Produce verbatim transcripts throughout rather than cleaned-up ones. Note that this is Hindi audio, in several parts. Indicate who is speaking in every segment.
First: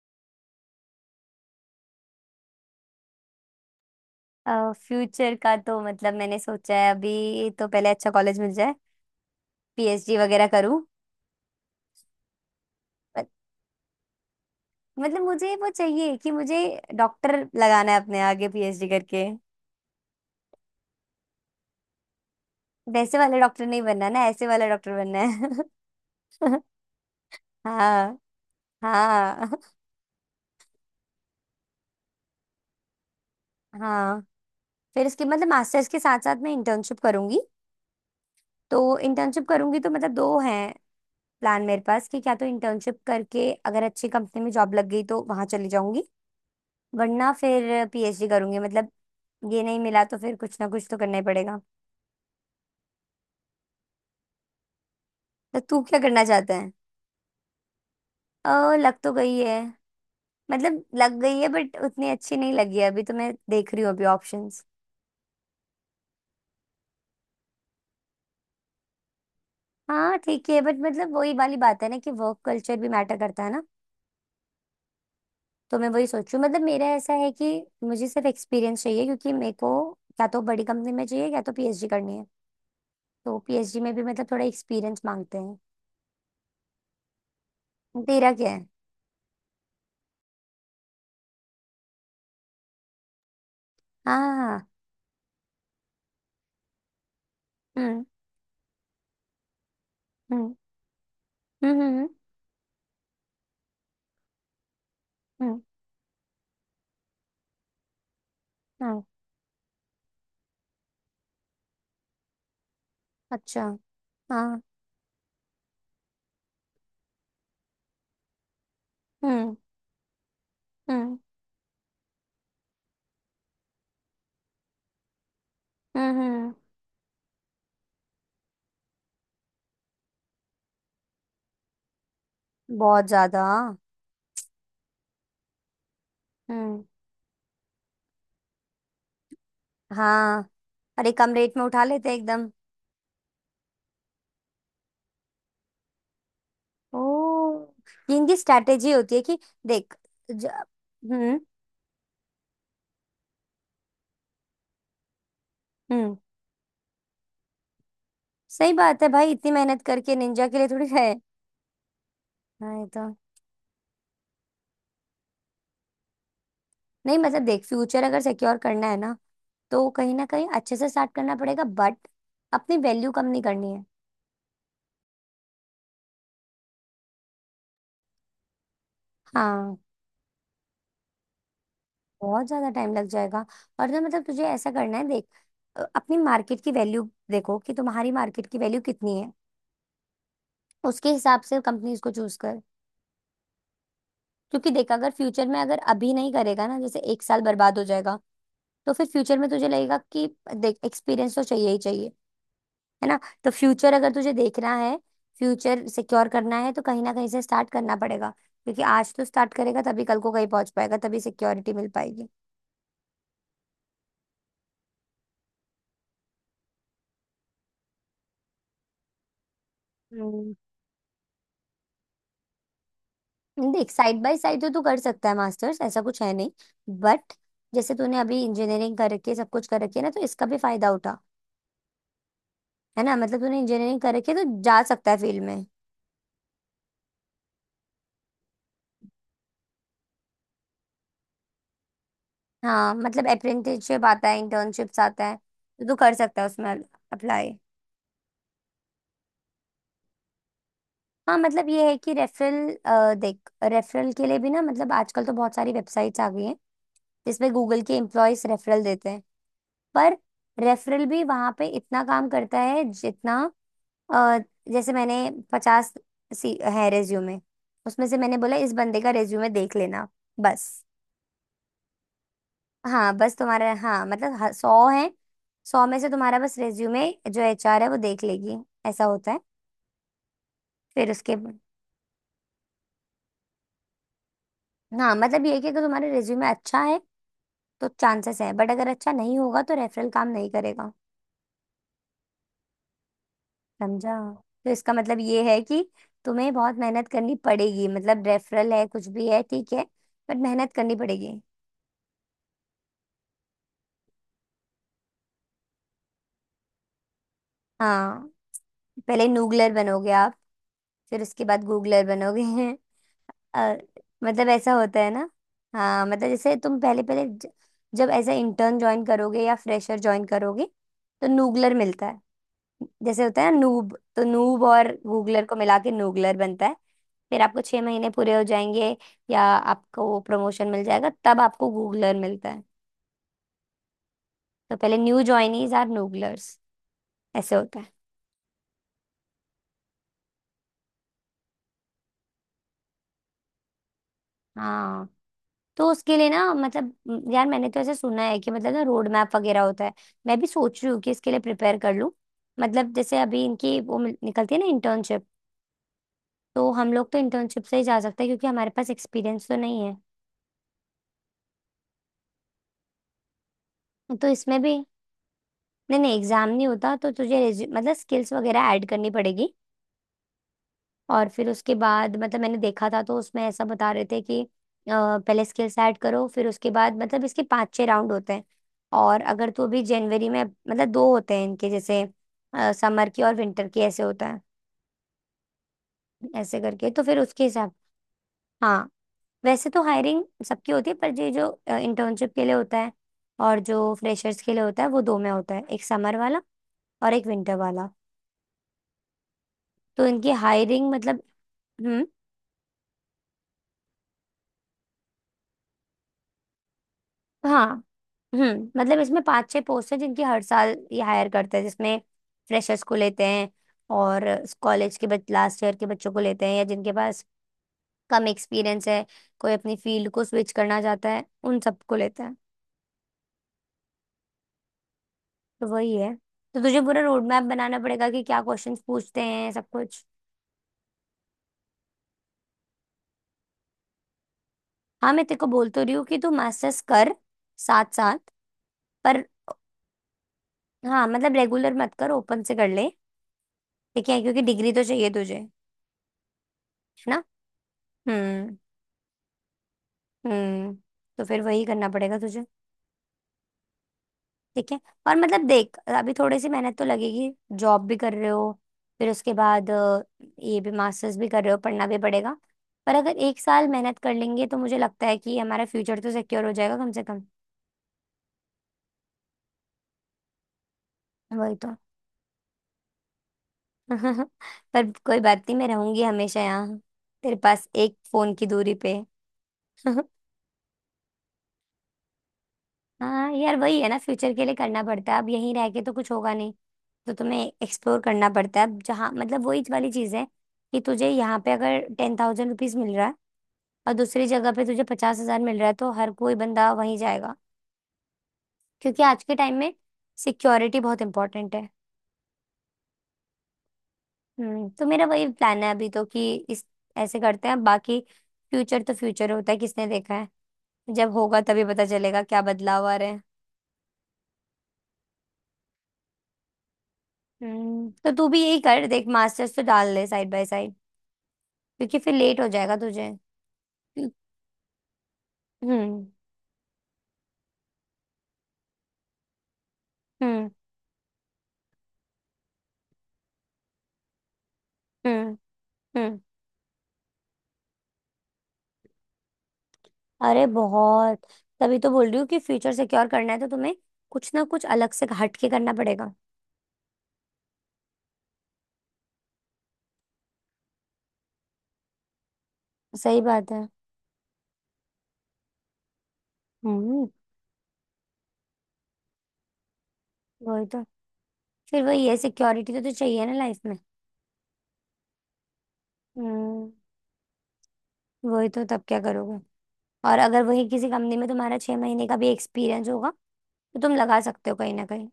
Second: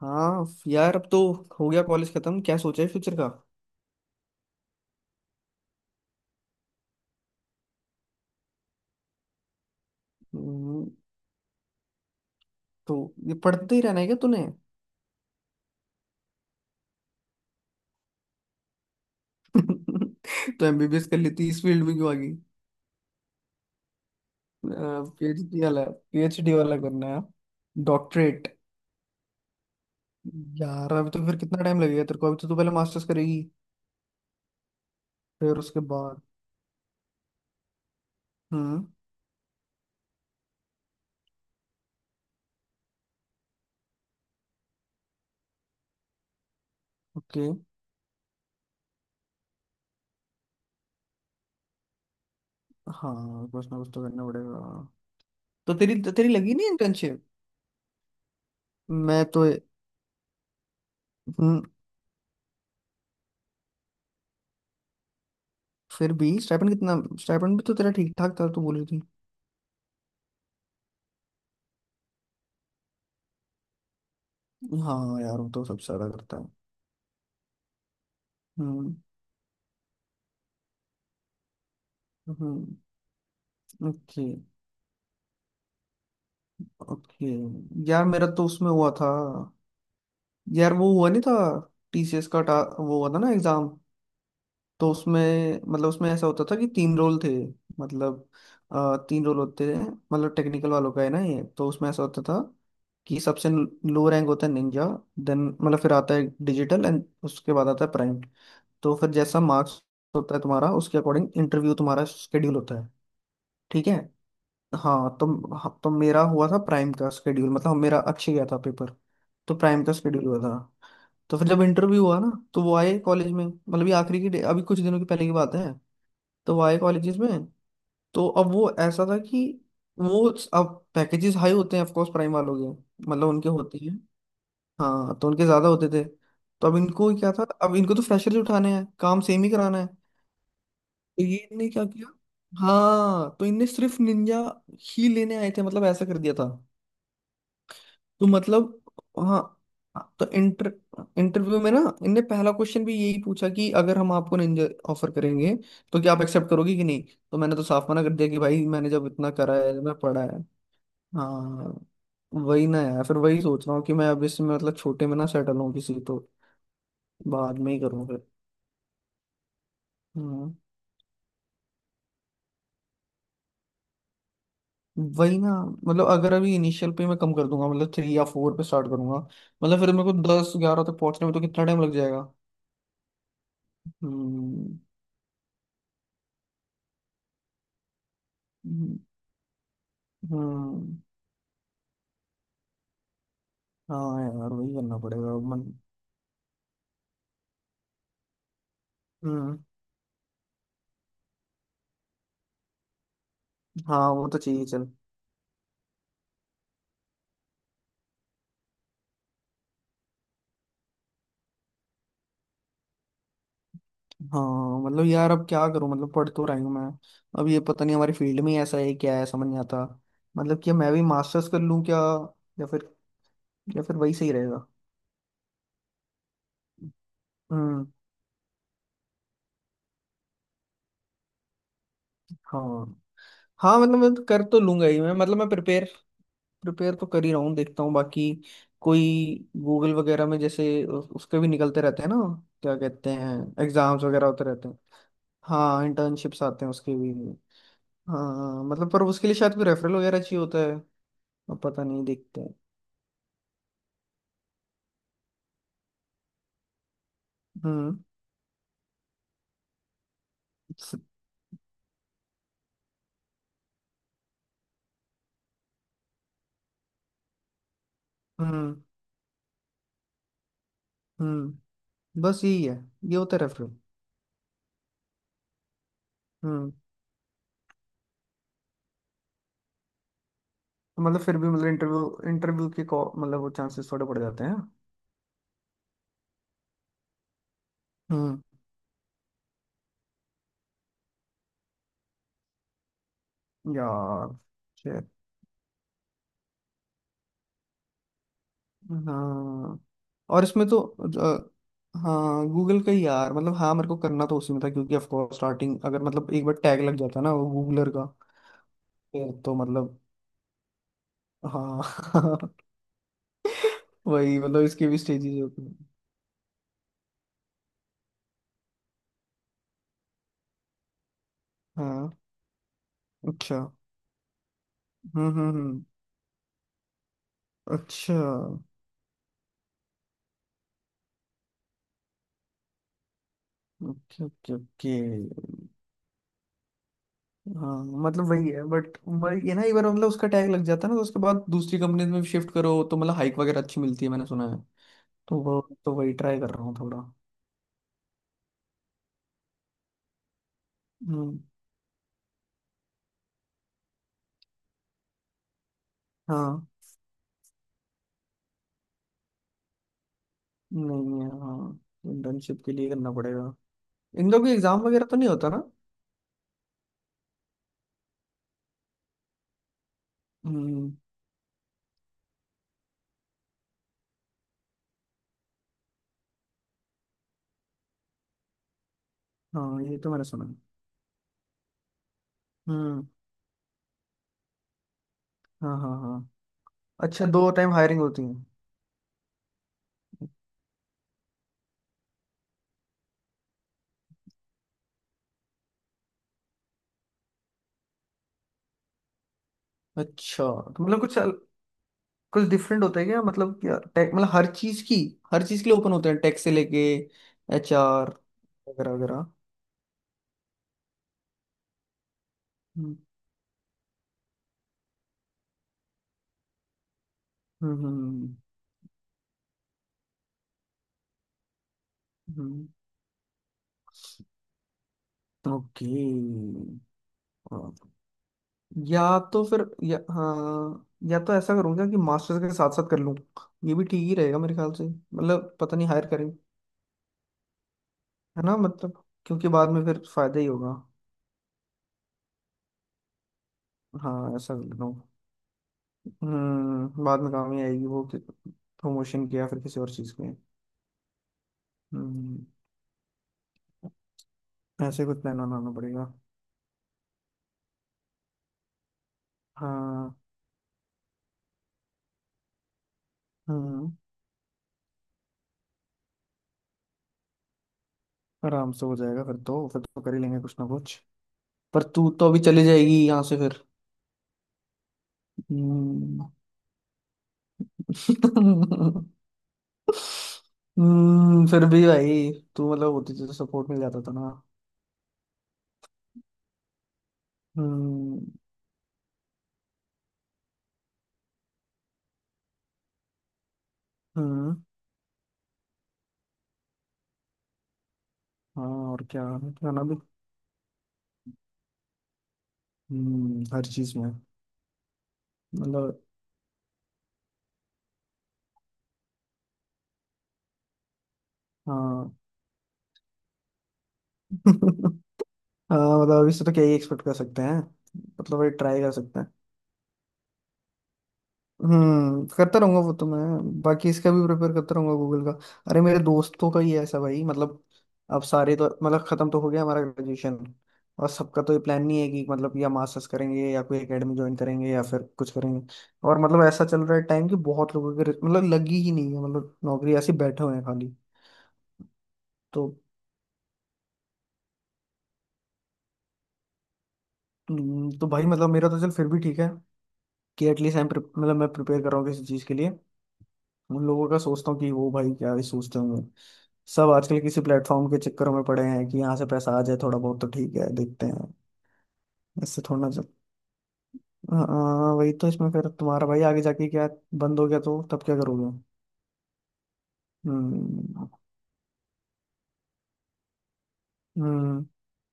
Speaker 1: हाँ यार अब तो हो गया कॉलेज खत्म। क्या सोचा है फ्यूचर का।
Speaker 2: फ्यूचर का तो मतलब मैंने सोचा है अभी तो पहले अच्छा कॉलेज मिल जाए, पीएचडी वगैरह करूं।
Speaker 1: हम्म। तो
Speaker 2: पर-
Speaker 1: ये पढ़ते ही रहना है क्या तूने।
Speaker 2: मतलब मुझे वो चाहिए कि मुझे डॉक्टर लगाना है अपने आगे पीएचडी करके।
Speaker 1: तो एमबीबीएस कर लेती इस फील्ड में क्यों आ गई।
Speaker 2: वैसे वाला डॉक्टर नहीं बनना ना, ऐसे वाला डॉक्टर बनना
Speaker 1: पीएचडी वाला
Speaker 2: है।
Speaker 1: पीएचडी वाला करना है।
Speaker 2: हाँ
Speaker 1: डॉक्टरेट।
Speaker 2: हाँ
Speaker 1: यार अभी तो फिर कितना टाइम लगेगा तेरे को अभी तो तू पहले मास्टर्स करेगी।
Speaker 2: हाँ। फिर इसके मतलब
Speaker 1: फिर उसके
Speaker 2: मास्टर्स के साथ
Speaker 1: बाद।
Speaker 2: साथ मैं इंटर्नशिप करूंगी।
Speaker 1: हम्म।
Speaker 2: तो इंटर्नशिप करूंगी तो मतलब दो हैं प्लान मेरे पास कि क्या तो इंटर्नशिप करके अगर अच्छी कंपनी में जॉब लग गई तो वहां चली जाऊंगी, वरना
Speaker 1: ओके।
Speaker 2: फिर पीएचडी करूंगी। मतलब ये नहीं मिला तो फिर कुछ ना कुछ तो करना ही पड़ेगा।
Speaker 1: हाँ कुछ ना कुछ तो करना पड़ेगा।
Speaker 2: तो
Speaker 1: तो
Speaker 2: तू
Speaker 1: तेरी
Speaker 2: क्या करना
Speaker 1: तेरी
Speaker 2: चाहता
Speaker 1: लगी नहीं
Speaker 2: है?
Speaker 1: इंटर्नशिप।
Speaker 2: ओ, लग तो
Speaker 1: मैं
Speaker 2: गई
Speaker 1: तो।
Speaker 2: है। मतलब लग गई है
Speaker 1: हम्म।
Speaker 2: बट उतनी अच्छी नहीं लगी है, अभी तो मैं देख रही हूँ अभी ऑप्शंस।
Speaker 1: फिर भी स्टाइपेंड कितना। स्टाइपेंड भी तो तेरा ठीक ठाक था तू बोल रही थी।
Speaker 2: हाँ ठीक है, बट मतलब वही वाली बात है ना कि वर्क कल्चर भी मैटर करता है ना।
Speaker 1: हाँ यार वो तो
Speaker 2: तो
Speaker 1: सबसे
Speaker 2: मैं वही
Speaker 1: ज्यादा करता
Speaker 2: सोचूं,
Speaker 1: है।
Speaker 2: मतलब मेरा ऐसा है कि मुझे सिर्फ एक्सपीरियंस
Speaker 1: हम्म।
Speaker 2: चाहिए, क्योंकि मेरे को क्या तो बड़ी कंपनी में चाहिए या तो पीएचडी करनी है।
Speaker 1: हम्म।
Speaker 2: तो पीएचडी में भी
Speaker 1: ओके।
Speaker 2: मतलब थोड़ा एक्सपीरियंस मांगते हैं।
Speaker 1: ओके। यार मेरा
Speaker 2: तेरा
Speaker 1: तो
Speaker 2: क्या है?
Speaker 1: उसमें हुआ था। यार वो हुआ नहीं था। टीसीएस का टा, वो हुआ था ना एग्जाम।
Speaker 2: हाँ हाँ
Speaker 1: तो उसमें मतलब उसमें ऐसा होता था कि तीन रोल थे।
Speaker 2: हाँ,
Speaker 1: मतलब अ, तीन रोल होते हैं। मतलब
Speaker 2: हम्म
Speaker 1: टेक्निकल वालों का है ना ये तो
Speaker 2: हम्म हम्म।
Speaker 1: उसमें ऐसा
Speaker 2: हम्म
Speaker 1: होता था कि सबसे लो रैंक होता है निंजा। देन
Speaker 2: हम्म,
Speaker 1: मतलब फिर आता है डिजिटल एंड उसके बाद आता है प्राइम। तो
Speaker 2: हाँ।
Speaker 1: फिर जैसा मार्क्स होता है तुम्हारा उसके अकॉर्डिंग इंटरव्यू तुम्हारा शेड्यूल होता है।
Speaker 2: अच्छा।
Speaker 1: ठीक है।
Speaker 2: हाँ।
Speaker 1: हाँ तो। हाँ, तो मेरा हुआ था प्राइम का शेड्यूल मतलब मेरा अच्छे गया था पेपर। तो
Speaker 2: हम्म
Speaker 1: प्राइम का शेड्यूल हुआ था।
Speaker 2: हम्म
Speaker 1: तो फिर जब इंटरव्यू हुआ ना तो वो आए कॉलेज में मतलब ये आखिरी की डे- अभी कुछ दिनों की पहले की बात है।
Speaker 2: हम्म हम्म।
Speaker 1: तो वो आए कॉलेजेस में। तो अब वो ऐसा था कि वो अब पैकेजेस हाई होते हैं ऑफकोर्स प्राइम वालों के
Speaker 2: बहुत
Speaker 1: मतलब
Speaker 2: ज्यादा,
Speaker 1: उनके
Speaker 2: हाँ।
Speaker 1: होते हैं। हाँ तो उनके ज्यादा होते थे। तो अब
Speaker 2: हम्म।
Speaker 1: इनको क्या था अब इनको तो फ्रेशर ही उठाने हैं काम सेम ही कराना है तो
Speaker 2: हाँ, अरे कम
Speaker 1: ये
Speaker 2: रेट में
Speaker 1: इनने
Speaker 2: उठा
Speaker 1: क्या किया।
Speaker 2: लेते हैं एकदम।
Speaker 1: हाँ तो इनने सिर्फ निंजा ही लेने आए थे मतलब ऐसा कर दिया था।
Speaker 2: ओ, ये
Speaker 1: तो
Speaker 2: इनकी
Speaker 1: मतलब।
Speaker 2: स्ट्रैटेजी होती है कि
Speaker 1: हाँ
Speaker 2: देख
Speaker 1: तो
Speaker 2: ज-
Speaker 1: इंटर
Speaker 2: हम्म
Speaker 1: इंटरव्यू में ना इनने पहला क्वेश्चन भी यही पूछा कि अगर हम आपको निंजा ऑफर करेंगे तो क्या
Speaker 2: हम्म।
Speaker 1: आप एक्सेप्ट करोगी कि नहीं। तो मैंने तो साफ मना कर दिया कि भाई
Speaker 2: सही
Speaker 1: मैंने
Speaker 2: बात
Speaker 1: जब
Speaker 2: है
Speaker 1: इतना
Speaker 2: भाई, इतनी
Speaker 1: करा है
Speaker 2: मेहनत
Speaker 1: मैं
Speaker 2: करके
Speaker 1: पढ़ा है।
Speaker 2: निंजा के लिए थोड़ी है।
Speaker 1: हाँ वही
Speaker 2: हाँ
Speaker 1: ना
Speaker 2: ये
Speaker 1: यार
Speaker 2: तो,
Speaker 1: फिर वही सोच रहा हूँ कि मैं अब इसमें मतलब छोटे में ना सेटल हूँ किसी तो
Speaker 2: नहीं मतलब
Speaker 1: बाद
Speaker 2: देख,
Speaker 1: में ही
Speaker 2: फ्यूचर
Speaker 1: करूँ
Speaker 2: अगर
Speaker 1: फिर।
Speaker 2: सिक्योर करना है ना तो कहीं ना कहीं
Speaker 1: हम्म।
Speaker 2: अच्छे से स्टार्ट करना पड़ेगा। बट अपनी वैल्यू कम नहीं करनी है।
Speaker 1: वही ना मतलब अगर अभी इनिशियल पे मैं कम कर दूंगा मतलब थ्री या फोर पे स्टार्ट करूंगा
Speaker 2: हाँ,
Speaker 1: मतलब फिर मेरे को दस ग्यारह तक पहुंचने में तो कितना टाइम लग जाएगा।
Speaker 2: बहुत ज्यादा टाइम लग जाएगा। और ना मतलब तुझे ऐसा
Speaker 1: हम्म
Speaker 2: करना है, देख, अ, अपनी मार्केट की वैल्यू देखो कि तुम्हारी मार्केट की वैल्यू
Speaker 1: हम्म
Speaker 2: कितनी है।
Speaker 1: हम्म,
Speaker 2: उसके हिसाब से कंपनीज को चूज कर।
Speaker 1: हाँ यार वही
Speaker 2: क्योंकि देख,
Speaker 1: करना
Speaker 2: अगर
Speaker 1: पड़ेगा
Speaker 2: फ्यूचर में
Speaker 1: मन।
Speaker 2: अगर अभी नहीं करेगा ना, जैसे एक साल बर्बाद हो जाएगा, तो फिर फ्यूचर में
Speaker 1: हम्म।
Speaker 2: तुझे लगेगा कि देख एक्सपीरियंस तो चाहिए ही चाहिए, है ना। तो फ्यूचर
Speaker 1: हाँ
Speaker 2: अगर
Speaker 1: वो
Speaker 2: तुझे
Speaker 1: तो चाहिए
Speaker 2: देखना
Speaker 1: चल।
Speaker 2: है, फ्यूचर सिक्योर करना है, तो कहीं ना कहीं से स्टार्ट करना पड़ेगा। क्योंकि आज तो स्टार्ट करेगा तभी कल को कहीं पहुंच पाएगा, तभी सिक्योरिटी मिल पाएगी।
Speaker 1: हाँ मतलब यार अब क्या करूं मतलब पढ़ तो रही हूँ मैं। अब ये पता नहीं हमारी फील्ड में ही ऐसा है क्या है समझ नहीं आता। मतलब कि मैं भी मास्टर्स कर लूँ क्या। या फिर। या
Speaker 2: देख,
Speaker 1: फिर वही
Speaker 2: साइड
Speaker 1: सही
Speaker 2: बाय साइड
Speaker 1: रहेगा।
Speaker 2: तो तू कर सकता है मास्टर्स, ऐसा कुछ है नहीं। बट
Speaker 1: हम्म।
Speaker 2: जैसे तूने अभी इंजीनियरिंग कर रखी है, सब कुछ कर रखी है ना, तो इसका भी फायदा उठा।
Speaker 1: हाँ।
Speaker 2: है ना, मतलब तूने
Speaker 1: हाँ मतलब
Speaker 2: इंजीनियरिंग
Speaker 1: मैं
Speaker 2: कर
Speaker 1: तो
Speaker 2: रखी
Speaker 1: कर
Speaker 2: है
Speaker 1: तो
Speaker 2: तो जा
Speaker 1: लूंगा ही
Speaker 2: सकता
Speaker 1: मैं
Speaker 2: है
Speaker 1: मतलब
Speaker 2: फील्ड
Speaker 1: मैं
Speaker 2: में।
Speaker 1: प्रिपेयर प्रिपेयर तो कर ही रहा हूँ देखता हूँ बाकी। कोई गूगल वगैरह में जैसे उ- उसके भी निकलते रहते हैं ना। क्या
Speaker 2: हाँ
Speaker 1: कहते
Speaker 2: मतलब
Speaker 1: हैं। एग्जाम्स
Speaker 2: अप्रेंटिसशिप
Speaker 1: वगैरह
Speaker 2: आता है,
Speaker 1: होते रहते हैं।
Speaker 2: इंटर्नशिप्स आता है,
Speaker 1: हाँ
Speaker 2: तो तू कर सकता
Speaker 1: इंटर्नशिप्स
Speaker 2: है
Speaker 1: आते हैं
Speaker 2: उसमें
Speaker 1: उसके भी।
Speaker 2: अप्लाई।
Speaker 1: हाँ मतलब पर उसके लिए शायद कोई रेफरल वगैरह चाहिए होता है।
Speaker 2: हाँ
Speaker 1: अब
Speaker 2: मतलब
Speaker 1: पता
Speaker 2: ये है
Speaker 1: नहीं
Speaker 2: कि
Speaker 1: देखते हैं।
Speaker 2: रेफरल, देख रेफरल के लिए भी ना, मतलब आजकल तो बहुत सारी वेबसाइट्स आ गई हैं जिसमें गूगल के
Speaker 1: हम्म।
Speaker 2: एम्प्लॉयज रेफरल देते हैं। पर
Speaker 1: स-
Speaker 2: रेफरल भी वहां पे इतना काम करता है जितना, अ, जैसे मैंने पचास सी है रेज्यूमे, उसमें से मैंने बोला इस
Speaker 1: हम्म।
Speaker 2: बंदे का रेज्यूमे देख लेना, बस।
Speaker 1: हम्म। बस यही है।
Speaker 2: हाँ
Speaker 1: ये
Speaker 2: बस
Speaker 1: होता है
Speaker 2: तुम्हारा,
Speaker 1: रेफरल।
Speaker 2: हाँ मतलब ह- सौ है, सौ में से तुम्हारा बस
Speaker 1: हम्म।
Speaker 2: रेज्यूमे जो एचआर है वो देख लेगी। ऐसा होता है।
Speaker 1: तो
Speaker 2: फिर
Speaker 1: मतलब
Speaker 2: उसके
Speaker 1: फिर भी
Speaker 2: बाद-
Speaker 1: मतलब इंटरव्यू इंटरव्यू के call- मतलब वो चांसेस थोड़े बढ़ जाते हैं।
Speaker 2: हाँ मतलब ये है कि अगर तुम्हारा रेज्यूमे अच्छा है तो चांसेस
Speaker 1: हम्म।
Speaker 2: है, बट अगर अच्छा नहीं होगा तो रेफरल काम नहीं करेगा। समझा?
Speaker 1: यार।
Speaker 2: तो इसका मतलब ये है कि तुम्हें बहुत मेहनत करनी पड़ेगी। मतलब रेफरल है, कुछ भी है, ठीक
Speaker 1: हाँ।
Speaker 2: है, बट
Speaker 1: और इसमें
Speaker 2: मेहनत
Speaker 1: तो
Speaker 2: करनी पड़ेगी।
Speaker 1: अ, हाँ गूगल का ही यार मतलब हाँ मेरे को करना तो उसी में था क्योंकि ऑफ कोर्स स्टार्टिंग अगर मतलब एक बार टैग लग जाता ना वो गूगलर का।
Speaker 2: हाँ, पहले
Speaker 1: फिर तो
Speaker 2: नूगलर
Speaker 1: मतलब।
Speaker 2: बनोगे आप, फिर उसके बाद
Speaker 1: हाँ
Speaker 2: गूगलर बनोगे। और
Speaker 1: वही
Speaker 2: मतलब
Speaker 1: मतलब
Speaker 2: ऐसा
Speaker 1: इसके भी
Speaker 2: होता है ना।
Speaker 1: स्टेजेस होते हैं।
Speaker 2: हाँ मतलब जैसे तुम पहले पहले ज- जब ऐसा इंटर्न ज्वाइन करोगे या फ्रेशर ज्वाइन करोगे, तो नूगलर मिलता
Speaker 1: हाँ।
Speaker 2: है। जैसे होता है
Speaker 1: अच्छा।
Speaker 2: ना, नूब, तो नूब और
Speaker 1: हम्म
Speaker 2: गूगलर
Speaker 1: हम्म
Speaker 2: को मिला
Speaker 1: हम्म।
Speaker 2: के नूगलर बनता है। फिर आपको छह महीने
Speaker 1: अच्छा।
Speaker 2: पूरे हो जाएंगे या आपको प्रमोशन मिल जाएगा, तब आपको गूगलर मिलता है।
Speaker 1: ओके ओके
Speaker 2: तो
Speaker 1: ओके।
Speaker 2: पहले न्यू ज्वाइनीज आर नूगलर्स। ऐसे
Speaker 1: हाँ
Speaker 2: होता है।
Speaker 1: मतलब वही है बट ये ना एक बार मतलब उसका टैग लग जाता है ना तो उसके बाद दूसरी कंपनी में शिफ्ट करो तो मतलब हाइक वगैरह अच्छी मिलती है मैंने सुना है।
Speaker 2: हाँ
Speaker 1: तो वो
Speaker 2: तो
Speaker 1: तो वही
Speaker 2: उसके लिए
Speaker 1: ट्राई
Speaker 2: ना
Speaker 1: कर रहा हूँ
Speaker 2: मतलब
Speaker 1: थोड़ा।
Speaker 2: म, यार मैंने तो ऐसे सुना है कि मतलब ना रोड मैप वगैरह होता है। मैं भी सोच रही हूँ कि इसके
Speaker 1: हम्म।
Speaker 2: लिए प्रिपेयर कर लूँ। मतलब जैसे अभी इनकी वो मिल- निकलती है ना इंटर्नशिप,
Speaker 1: हाँ
Speaker 2: तो हम लोग तो इंटर्नशिप से ही जा सकते हैं क्योंकि हमारे पास एक्सपीरियंस तो नहीं है।
Speaker 1: नहीं है हाँ। इंटर्नशिप के लिए करना पड़ेगा।
Speaker 2: तो
Speaker 1: इन लोग भी
Speaker 2: इसमें भी
Speaker 1: एग्जाम वगैरह तो नहीं होता ना।
Speaker 2: नहीं नहीं, एग्जाम नहीं होता, तो तुझे रेज्यू- मतलब स्किल्स वगैरह ऐड करनी पड़ेगी।
Speaker 1: हम्म।
Speaker 2: और फिर उसके बाद मतलब मैंने देखा था तो उसमें ऐसा बता रहे थे कि अ, पहले स्किल्स ऐड करो, फिर उसके बाद मतलब इसके पांच छह राउंड होते हैं। और अगर तो
Speaker 1: हाँ
Speaker 2: अभी
Speaker 1: ये तो मैंने
Speaker 2: जनवरी में
Speaker 1: सुना है।
Speaker 2: मतलब दो होते हैं इनके, जैसे
Speaker 1: हम्म।
Speaker 2: समर की और विंटर की, ऐसे होता है।
Speaker 1: हाँ हाँ हाँ।
Speaker 2: ऐसे करके, तो फिर
Speaker 1: अच्छा
Speaker 2: उसके
Speaker 1: दो टाइम
Speaker 2: हिसाब।
Speaker 1: हायरिंग होती है।
Speaker 2: हाँ, वैसे तो हायरिंग सबकी होती है, पर ये जो इंटर्नशिप के लिए होता है और जो फ्रेशर्स के लिए होता है वो दो में होता है, एक समर वाला और एक विंटर वाला। तो इनकी
Speaker 1: अच्छा। तो
Speaker 2: हायरिंग
Speaker 1: मतलब कुछ
Speaker 2: मतलब।
Speaker 1: अल-
Speaker 2: हम्म।
Speaker 1: कुछ डिफरेंट होता है क्या मतलब क्या टेक मतलब हर चीज की हर चीज के लिए ओपन होते हैं टेक से लेके
Speaker 2: हाँ,
Speaker 1: एचआर
Speaker 2: हम्म।
Speaker 1: वगैरह
Speaker 2: मतलब इसमें
Speaker 1: वगैरह।
Speaker 2: पांच छह पोस्ट है जिनकी हर साल ये हायर करते हैं, जिसमें फ्रेशर्स को
Speaker 1: हम्म
Speaker 2: लेते हैं। और कॉलेज के बच लास्ट ईयर के बच्चों को लेते हैं या जिनके पास कम
Speaker 1: हम्म
Speaker 2: एक्सपीरियंस है, कोई अपनी फील्ड को स्विच करना चाहता है, उन सबको लेते हैं।
Speaker 1: हम्म।
Speaker 2: तो वही है। तो तुझे पूरा रोड मैप बनाना
Speaker 1: ओके।
Speaker 2: पड़ेगा कि क्या क्वेश्चंस
Speaker 1: या
Speaker 2: पूछते
Speaker 1: तो
Speaker 2: हैं,
Speaker 1: फिर
Speaker 2: सब
Speaker 1: या
Speaker 2: कुछ।
Speaker 1: हाँ या तो ऐसा करूँगा कि मास्टर्स के साथ साथ कर लूँ। ये भी ठीक ही रहेगा मेरे ख्याल से
Speaker 2: हाँ मैं तेरे को
Speaker 1: मतलब
Speaker 2: बोल
Speaker 1: पता
Speaker 2: तो
Speaker 1: नहीं
Speaker 2: रही हूँ
Speaker 1: हायर
Speaker 2: कि
Speaker 1: करें।
Speaker 2: तू मास्टर्स कर, साथ साथ।
Speaker 1: है ना मतलब
Speaker 2: पर
Speaker 1: क्योंकि बाद में फिर फायदा ही होगा।
Speaker 2: हाँ मतलब रेगुलर मत कर, ओपन से कर ले, ठीक है,
Speaker 1: हाँ
Speaker 2: क्योंकि
Speaker 1: ऐसा
Speaker 2: डिग्री
Speaker 1: कर
Speaker 2: तो
Speaker 1: लूँ।
Speaker 2: चाहिए तुझे, है
Speaker 1: हम्म बाद
Speaker 2: ना।
Speaker 1: में काम ही आएगी वो
Speaker 2: हम्म
Speaker 1: प्रमोशन के या फिर किसी और चीज़ के।
Speaker 2: हम्म। तो फिर वही करना पड़ेगा
Speaker 1: हम्म।
Speaker 2: तुझे। ठीक है।
Speaker 1: ऐसे
Speaker 2: और
Speaker 1: कुछ प्लान
Speaker 2: मतलब
Speaker 1: बनाना
Speaker 2: देख,
Speaker 1: पड़ेगा।
Speaker 2: अभी थोड़ी सी मेहनत तो लगेगी, जॉब भी कर रहे हो, फिर उसके बाद अ,
Speaker 1: हाँ।
Speaker 2: ये भी, मास्टर्स भी कर रहे हो, पढ़ना भी पड़ेगा। पर अगर एक साल
Speaker 1: हम्म
Speaker 2: मेहनत कर लेंगे तो मुझे लगता है कि हमारा फ्यूचर तो सिक्योर हो जाएगा कम से कम।
Speaker 1: आराम से हो जाएगा फिर तो फिर तो कर ही लेंगे कुछ ना कुछ।
Speaker 2: वही तो।
Speaker 1: पर तू तो अभी चली जाएगी यहाँ से फिर।
Speaker 2: पर कोई बात नहीं, मैं रहूंगी
Speaker 1: हम्म
Speaker 2: हमेशा यहाँ, तेरे पास, एक फोन की दूरी पे।
Speaker 1: हम्म फिर भी भाई तू मतलब होती थी
Speaker 2: हाँ
Speaker 1: तो
Speaker 2: यार,
Speaker 1: सपोर्ट
Speaker 2: वही
Speaker 1: मिल
Speaker 2: है ना,
Speaker 1: जाता था ना।
Speaker 2: फ्यूचर के लिए करना पड़ता है। अब यहीं रह के तो कुछ होगा नहीं, तो तुम्हें एक्सप्लोर
Speaker 1: हम्म।
Speaker 2: करना पड़ता है। अब जहाँ मतलब वही वाली चीज़ है कि तुझे यहाँ पे अगर टेन थाउजेंड रुपीज मिल रहा है और दूसरी जगह
Speaker 1: हम्म।
Speaker 2: पे तुझे पचास हजार मिल रहा है, तो हर कोई बंदा वहीं जाएगा।
Speaker 1: हाँ और
Speaker 2: क्योंकि
Speaker 1: क्या।
Speaker 2: आज के टाइम में
Speaker 1: गाना भी।
Speaker 2: सिक्योरिटी बहुत इंपॉर्टेंट है।
Speaker 1: हम्म हर चीज में।
Speaker 2: हम्म, तो मेरा वही प्लान है अभी
Speaker 1: मतलब।
Speaker 2: तो कि इस, ऐसे करते हैं बाकी, फ्यूचर तो फ्यूचर होता है, किसने देखा है। जब होगा तभी पता
Speaker 1: हाँ
Speaker 2: चलेगा क्या बदलाव आ रहे हैं।
Speaker 1: हाँ मतलब अभी से तो क्या ही एक्सपेक्ट कर सकते हैं।
Speaker 2: हम्म, तो तू
Speaker 1: मतलब
Speaker 2: भी
Speaker 1: वही
Speaker 2: यही
Speaker 1: ट्राई
Speaker 2: कर,
Speaker 1: कर
Speaker 2: देख
Speaker 1: सकते हैं।
Speaker 2: मास्टर्स तो डाल दे साइड बाय साइड, क्योंकि फिर
Speaker 1: हम्म
Speaker 2: लेट हो
Speaker 1: करता
Speaker 2: जाएगा
Speaker 1: रहूंगा वो तो
Speaker 2: तुझे।
Speaker 1: मैं बाकी
Speaker 2: हम्म
Speaker 1: इसका भी प्रिपेयर करता रहूंगा गूगल का। अरे मेरे दोस्तों का ही है ऐसा भाई मतलब। अब सारे तो मतलब खत्म तो हो गया हमारा ग्रेजुएशन।
Speaker 2: हम्म
Speaker 1: और सबका तो ये प्लान नहीं है कि मतलब या मास्टर्स करेंगे या कोई एकेडमी ज्वाइन करेंगे या फिर कुछ
Speaker 2: हम्म
Speaker 1: करेंगे।
Speaker 2: हम्म।
Speaker 1: और मतलब ऐसा चल रहा है टाइम कि बहुत लोगों के मतलब लगी ही नहीं है मतलब नौकरी ऐसे बैठे
Speaker 2: अरे
Speaker 1: हुए हैं खाली।
Speaker 2: बहुत, तभी तो बोल रही हूँ कि
Speaker 1: तो
Speaker 2: फ्यूचर सिक्योर करना है तो तुम्हें कुछ ना कुछ अलग से हट के करना पड़ेगा।
Speaker 1: हम्म, तो भाई मतलब मेरा तो चल फिर भी ठीक है कि एटलीस्ट मतलब मैं प्रिपेयर कर रहा हूँ किसी चीज के लिए।
Speaker 2: सही बात है।
Speaker 1: उन लोगों का सोचता हूँ कि वो भाई क्या ही सोचते होंगे। सब
Speaker 2: हम्म।
Speaker 1: आजकल किसी प्लेटफॉर्म के चक्कर में पड़े हैं कि यहाँ से पैसा आ जाए थोड़ा बहुत तो ठीक
Speaker 2: वही
Speaker 1: है
Speaker 2: तो,
Speaker 1: देखते हैं।
Speaker 2: फिर वही है,
Speaker 1: इससे
Speaker 2: सिक्योरिटी
Speaker 1: थोड़ा
Speaker 2: तो,
Speaker 1: ना
Speaker 2: तो
Speaker 1: चल।
Speaker 2: चाहिए ना लाइफ में।
Speaker 1: हाँ हाँ, वही तो इसमें फिर तुम्हारा भाई आगे जाके
Speaker 2: हम्म।
Speaker 1: क्या बंद हो गया तो तब क्या
Speaker 2: वही
Speaker 1: करोगे।
Speaker 2: तो, तब क्या करोगे। और अगर वही किसी
Speaker 1: हम्म।
Speaker 2: कंपनी में तुम्हारा छह महीने का भी एक्सपीरियंस होगा, तो तुम लगा सकते हो
Speaker 1: हम्म
Speaker 2: कहीं ना कहीं।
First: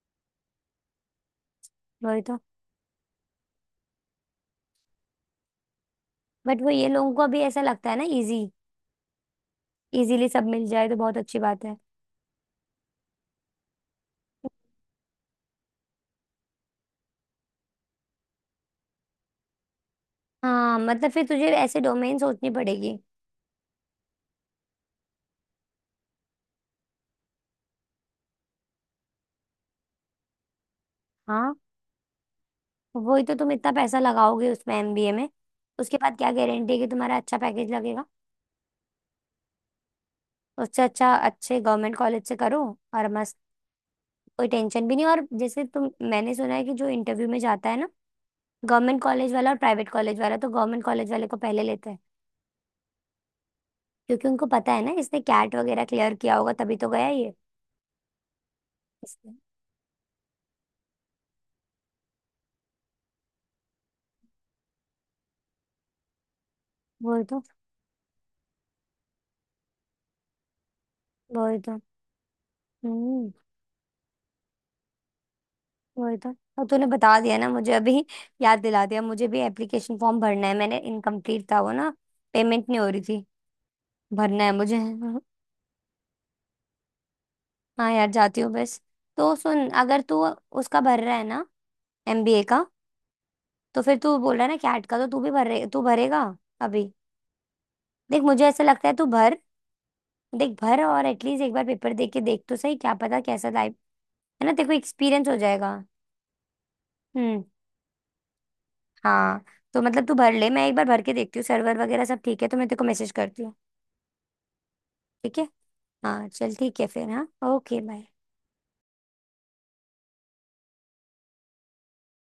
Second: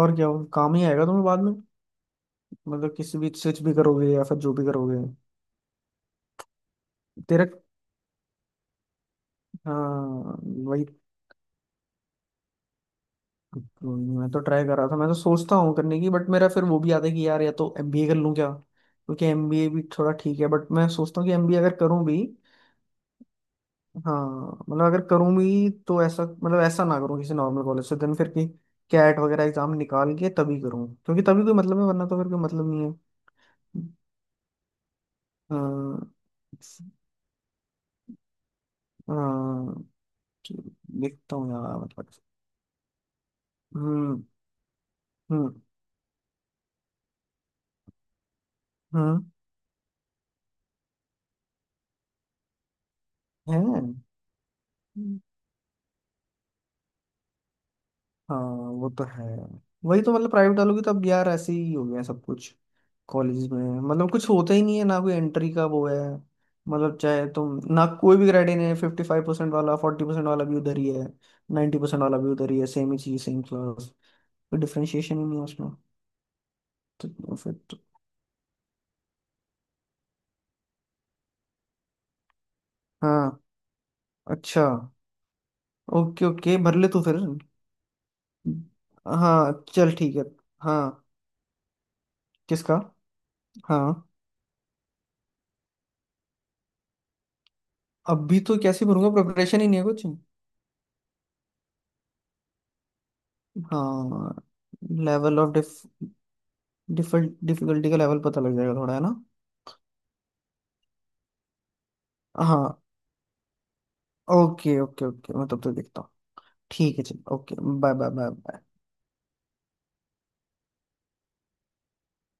Speaker 1: और क्या हो काम ही आएगा तुम्हें बाद में।
Speaker 2: वही तो।
Speaker 1: मतलब किसी भी स्विच भी करोगे या फिर जो भी करोगे।
Speaker 2: बट वो, ये लोगों को अभी
Speaker 1: तेरा।
Speaker 2: ऐसा लगता है ना, इजी, इजीली
Speaker 1: हाँ
Speaker 2: सब मिल
Speaker 1: वही।
Speaker 2: जाए तो बहुत अच्छी बात है।
Speaker 1: तो मैं तो ट्राई कर रहा था मैं तो सोचता हूँ करने की बट मेरा फिर वो भी आता है कि यार या तो एमबीए कर लूँ क्या क्योंकि एमबीए भी थोड़ा ठीक है बट
Speaker 2: हाँ
Speaker 1: मैं
Speaker 2: मतलब
Speaker 1: सोचता
Speaker 2: फिर
Speaker 1: हूँ कि
Speaker 2: तुझे
Speaker 1: एमबीए अगर
Speaker 2: ऐसे
Speaker 1: करूँ
Speaker 2: डोमेन
Speaker 1: भी।
Speaker 2: सोचनी पड़ेगी।
Speaker 1: हाँ मतलब अगर करूँ भी तो ऐसा मतलब ऐसा ना करूँ किसी नॉर्मल कॉलेज से देन फिर की कैट वगैरह एग्जाम निकाल के तभी करूँ क्योंकि तभी कोई
Speaker 2: हाँ
Speaker 1: मतलब है वरना तो फिर कोई मतलब नहीं है।
Speaker 2: वही तो, तुम इतना पैसा लगाओगे उसमें, एमबीए में, उसके
Speaker 1: हाँ
Speaker 2: बाद क्या गारंटी है कि तुम्हारा अच्छा पैकेज लगेगा।
Speaker 1: हाँ,
Speaker 2: उससे अच्छा
Speaker 1: देखता हूँ
Speaker 2: अच्छे
Speaker 1: यार
Speaker 2: गवर्नमेंट
Speaker 1: मतलब।
Speaker 2: कॉलेज से करो, और मस्त,
Speaker 1: हम्म
Speaker 2: कोई टेंशन भी नहीं। और
Speaker 1: हम्म
Speaker 2: जैसे तुम, मैंने सुना है कि जो इंटरव्यू में जाता है ना, गवर्नमेंट कॉलेज वाला और प्राइवेट कॉलेज वाला, तो गवर्नमेंट कॉलेज वाले को पहले लेते हैं।
Speaker 1: हम्म।
Speaker 2: क्योंकि उनको पता है ना, इसने
Speaker 1: है।
Speaker 2: कैट वगैरह क्लियर किया होगा तभी तो गया ये।
Speaker 1: हाँ वो तो है।
Speaker 2: इसलिए।
Speaker 1: वही तो मतलब प्राइवेट वालों की तो अब यार ऐसे ही हो गया सब कुछ। कॉलेज में मतलब कुछ होता ही नहीं है ना कोई एंट्री का वो है। मतलब
Speaker 2: वही
Speaker 1: चाहे
Speaker 2: तो।
Speaker 1: तुम ना कोई भी ग्रेड नहीं है फिफ्टी फाइव परसेंट वाला फोर्टी परसेंट वाला भी उधर ही है
Speaker 2: वही तो।
Speaker 1: 90% परसेंट वाला भी उधर ही है सेम ही चीज
Speaker 2: हम्म।
Speaker 1: Same class. कोई डिफरेंशिएशन ही नहीं है उसमें।
Speaker 2: वही तो। और तूने बता
Speaker 1: तो
Speaker 2: दिया ना
Speaker 1: फिर
Speaker 2: मुझे
Speaker 1: तो।
Speaker 2: अभी, याद दिला दिया, मुझे भी एप्लीकेशन फॉर्म भरना है, मैंने इनकम्प्लीट था वो ना, पेमेंट नहीं हो रही थी।
Speaker 1: हाँ।
Speaker 2: भरना है
Speaker 1: अच्छा
Speaker 2: मुझे।
Speaker 1: ओके ओके भर ले तू फिर।
Speaker 2: हाँ यार, जाती हूँ बस। तो
Speaker 1: हाँ
Speaker 2: सुन,
Speaker 1: चल
Speaker 2: अगर
Speaker 1: ठीक है।
Speaker 2: तू उसका भर
Speaker 1: हाँ।
Speaker 2: रहा है ना, एमबीए का,
Speaker 1: किसका।
Speaker 2: तो
Speaker 1: हाँ।
Speaker 2: फिर तू बोल रहा है ना कैट का, तो तू भी भरे, तू भरेगा अभी? देख
Speaker 1: अभी
Speaker 2: मुझे
Speaker 1: तो
Speaker 2: ऐसा
Speaker 1: कैसे
Speaker 2: लगता है तू
Speaker 1: भरूंगा
Speaker 2: भर।
Speaker 1: प्रिपरेशन ही नहीं है कुछ।
Speaker 2: देख भर, और एटलीस्ट एक बार पेपर दे के देख तो सही क्या पता कैसा, टाइप,
Speaker 1: हाँ।
Speaker 2: है ना, तेरे को एक्सपीरियंस हो
Speaker 1: लेवल ऑफ
Speaker 2: जाएगा।
Speaker 1: डिफ डिफिकल्ट
Speaker 2: हम्म।
Speaker 1: डिफिकल्टी का लेवल पता लग जाएगा थोड़ा है ना।
Speaker 2: हाँ। तो मतलब तू भर ले, मैं एक बार भर के देखती हूँ, सर्वर वगैरह सब ठीक है तो मैं तेरे
Speaker 1: हाँ
Speaker 2: को मैसेज करती हूँ।
Speaker 1: ओके ओके ओके
Speaker 2: ठीक
Speaker 1: मैं
Speaker 2: है।
Speaker 1: तब तक देखता हूँ।
Speaker 2: हाँ चल ठीक है
Speaker 1: ठीक है
Speaker 2: फिर, हाँ।
Speaker 1: चलो okay
Speaker 2: okay
Speaker 1: bye
Speaker 2: bye.
Speaker 1: Bye bye.